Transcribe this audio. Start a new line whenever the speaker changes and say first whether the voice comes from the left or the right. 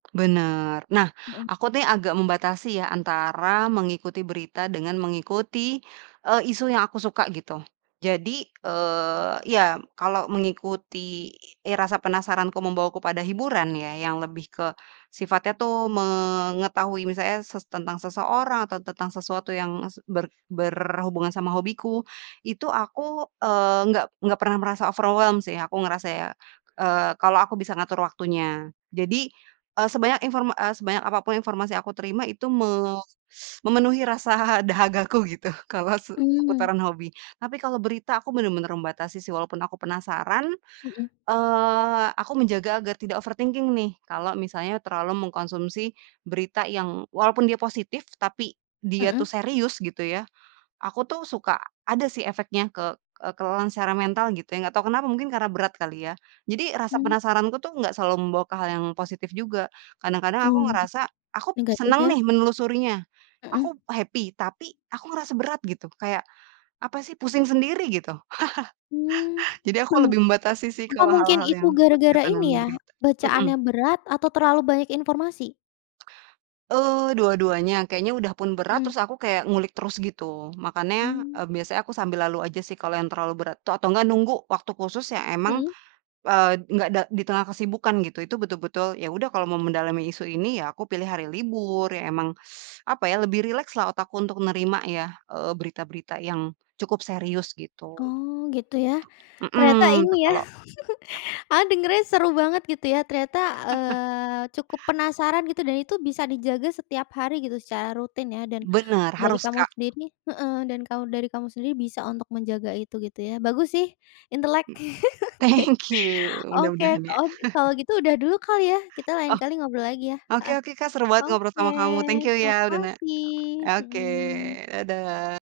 right: Bener. Nah,
left: Heeh.
right: aku nih agak membatasi ya, antara mengikuti berita dengan mengikuti eee, isu yang aku suka, gitu. Jadi, eee, ya kalau mengikuti rasa penasaranku membawaku pada hiburan ya, yang lebih ke sifatnya tuh mengetahui misalnya se tentang seseorang atau tentang sesuatu yang es ber berhubungan sama hobiku, itu aku eee, enggak enggak pernah merasa overwhelmed sih, aku ngerasa ya, eee, kalau aku bisa ngatur waktunya. Jadi, eee, sebanyak inform eee, sebanyak apapun informasi yang aku terima itu me s memenuhi rasa dahagaku, gitu, kalau se
left: Mmm.
right: seputaran hobi. Tapi, kalau berita aku bener-bener membatasi sih walaupun aku penasaran,
left: Heeh.
right: eee, aku menjaga agar tidak overthinking nih, kalau misalnya terlalu mengkonsumsi berita yang walaupun dia positif, tapi dia
left: Heeh.
right: tuh serius gitu ya, aku tuh suka ada sih efeknya ke eee, kelelahan secara mental, gitu ya, enggak tahu kenapa, mungkin karena berat kali ya. Jadi rasa
left: Hmm.
right: penasaranku tuh enggak selalu membawa ke hal yang positif juga. Kadang-kadang aku
left: Oh.
right: ngerasa, aku
left: Negatif
right: seneng
left: ya.
right: nih menelusurinya,
left: Hmm.
right: aku happy, tapi aku ngerasa berat, gitu. Kayak, apa sih pusing sendiri, gitu.
left: Mmm.
right: Jadi aku lebih membatasi sih,
left: Apa
right: kalau
left: mungkin
right: hal-hal
left: itu
right: yang
left: gara-gara
right: berkaitan dengan
left: ini ya,
right: berita Hmm.
left: bacaannya berat? Atau terlalu banyak informasi?
right: Eee, dua-duanya. Kayaknya udah pun berat
left: Hmm.
right: terus aku kayak ngulik terus, gitu. Makanya
left: Hmm.
right: eee, biasanya aku sambil lalu aja sih kalau yang terlalu berat. To atau enggak nunggu waktu khusus yang emang,
left: Hmm.
right: eee, enggak da di tengah kesibukan, gitu. Itu betul-betul, ya udah kalau mau mendalami isu ini, ya aku pilih hari libur. Ya emang apa ya, lebih rileks lah otakku untuk nerima ya eee, berita-berita yang cukup serius, gitu.
left: Oh, gitu ya. Ternyata
right: Hmm. Ya
left: ini ya,
right: kalau
left: aku dengernya seru banget, gitu ya. Ternyata eee, cukup penasaran, gitu dan itu bisa dijaga setiap hari, gitu, secara rutin ya, dan
right: Bener.
left: dari
right: Harus
left: kamu
right: Kak.
left: sendiri heeh, dan kau dari kamu sendiri bisa untuk menjaga itu, gitu ya. Bagus sih, intelek.
right: Thank you.
left: Oke.
right: Mudah-mudahan ya.
left: Oke, kalau gitu udah dulu kali ya, kita lain
right: Oh.
left: kali ngobrol lagi ya!
right: Oke
left: Heeh.
right: oke Kak, seru banget ngobrol
left: Oke,
right: sama kamu, thank you ya, udah na
left: makasih,
right: oke,
left: hmm.
right: dadah.